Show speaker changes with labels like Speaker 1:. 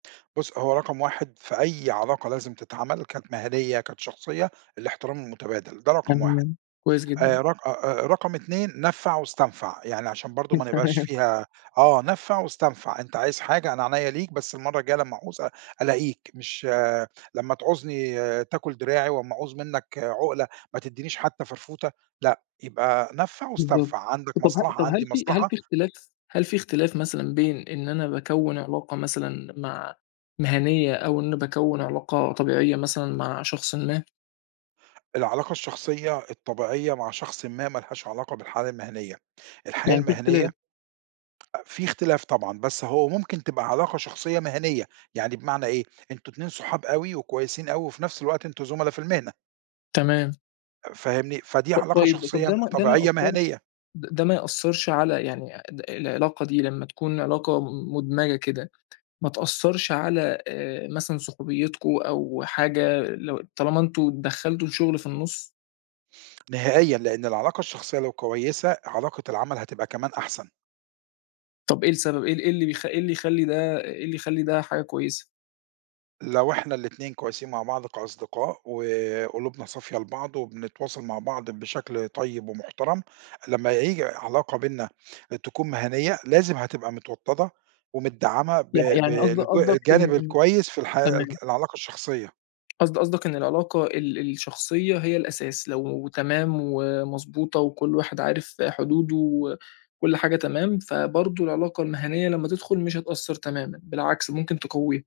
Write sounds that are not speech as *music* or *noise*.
Speaker 1: بُص هو رقم 1 في أي علاقة لازم تتعمل، كانت مهنيَّة، كانت شخصية الاحترام المتبادل، ده رقم 1،
Speaker 2: تمام، كويس جدًا.
Speaker 1: آآ رق آآ، آآ رقم 2 نَفع واستنفَع، يعني عشان برضه ما
Speaker 2: *unintelligible*
Speaker 1: نبقاش
Speaker 2: تمام.
Speaker 1: فيها آه، نَفع واستنفَع، أنت عايز حاجة أنا عينيّا ليك، بس المرّة الجاية لمّا أعُوز ال ألاقيك، مش لمّا تعوزني تأكُل دراعي، واما أعُوز مِنك عُقلة ما تدِّينيش حتى فرفوتة، لأ، يبقى نَفع
Speaker 2: بالضبط
Speaker 1: واستنفَع، عندك
Speaker 2: طب ه
Speaker 1: مصلحة
Speaker 2: طب هل
Speaker 1: عندي
Speaker 2: في هل في
Speaker 1: مصلحة.
Speaker 2: اختلاف، هل في اختلاف مثلًا بين إن أنا باكوّن علاقة مثلًا مع مهنيّة، أو إن باكوّن علاقة طبيعية مثلًا مع شخصٍ ما؟
Speaker 1: العلاقة الشخصية، الطبيعية مع شخصٍ ما، ما لهاش علاقة بالحالة المهنيّة، الحياة
Speaker 2: يعني في اختلاف.
Speaker 1: المهنيّة في اختلاف طبعًا، بس هو ممكن تبقى علاقة شخصية مهنيّة، يعني بمعنى إيه، أنتم اتنين صحاب أوي وكويسين أوي، وفي نفس الوقت أنتم زملا في المهنة.
Speaker 2: تمام.
Speaker 1: فاهمني؟ فدي
Speaker 2: طب
Speaker 1: علاقة
Speaker 2: طيب
Speaker 1: شخصية
Speaker 2: ده ما ده ما
Speaker 1: طبيعية
Speaker 2: يأثّرش
Speaker 1: مهنيّة.
Speaker 2: ده ما يأثرش على يعني آآ العلاقة دي لمّا تكون علاقة مُدمجة كده، ما تأثرش على آآ مثلًا صحوبيتكم أو حاجة، لو طالما إن أنتم دخلتوا الشُّغل في النُصّ؟
Speaker 1: نهائيًا لإن العلاقة الشخصية لو كويسة، علاقة العمل هتبقى كمان أحسن.
Speaker 2: طب إيه السبب، إيه ال إيه اللي بيخ إيه اللي يخلّي ده، إيه اللي يخلّي ده حاجة كويسة؟
Speaker 1: لو احنا الاتنين كويسين مع بعض كأصدقاء، وقلوبنا صافية لبعض، وبنتواصل مع بعض بشكل طيب ومُحترم، لمّا ييجي علاقة بينّا تكون مهنية، لازم هتبقى متوطّدة، ومتدعّمة ب
Speaker 2: يع
Speaker 1: ب
Speaker 2: يعني قصد
Speaker 1: الج
Speaker 2: قصدك، إن
Speaker 1: الجانب
Speaker 2: إن
Speaker 1: الكويس في الحياة ال
Speaker 2: تمام.
Speaker 1: العلاقة الشخصية.
Speaker 2: قصد قصدك إن العلاقة ال الشخصية هي الأساس، لو تمام ومضبوطة وكُلّ واحد عارف حدوده، وكُلّ حاجة تمام، فبرضه العلاقة المهنيّة لمّا تدخُل مش هتأثّر تمامًا، بالعكس ممكن تقوِّيها.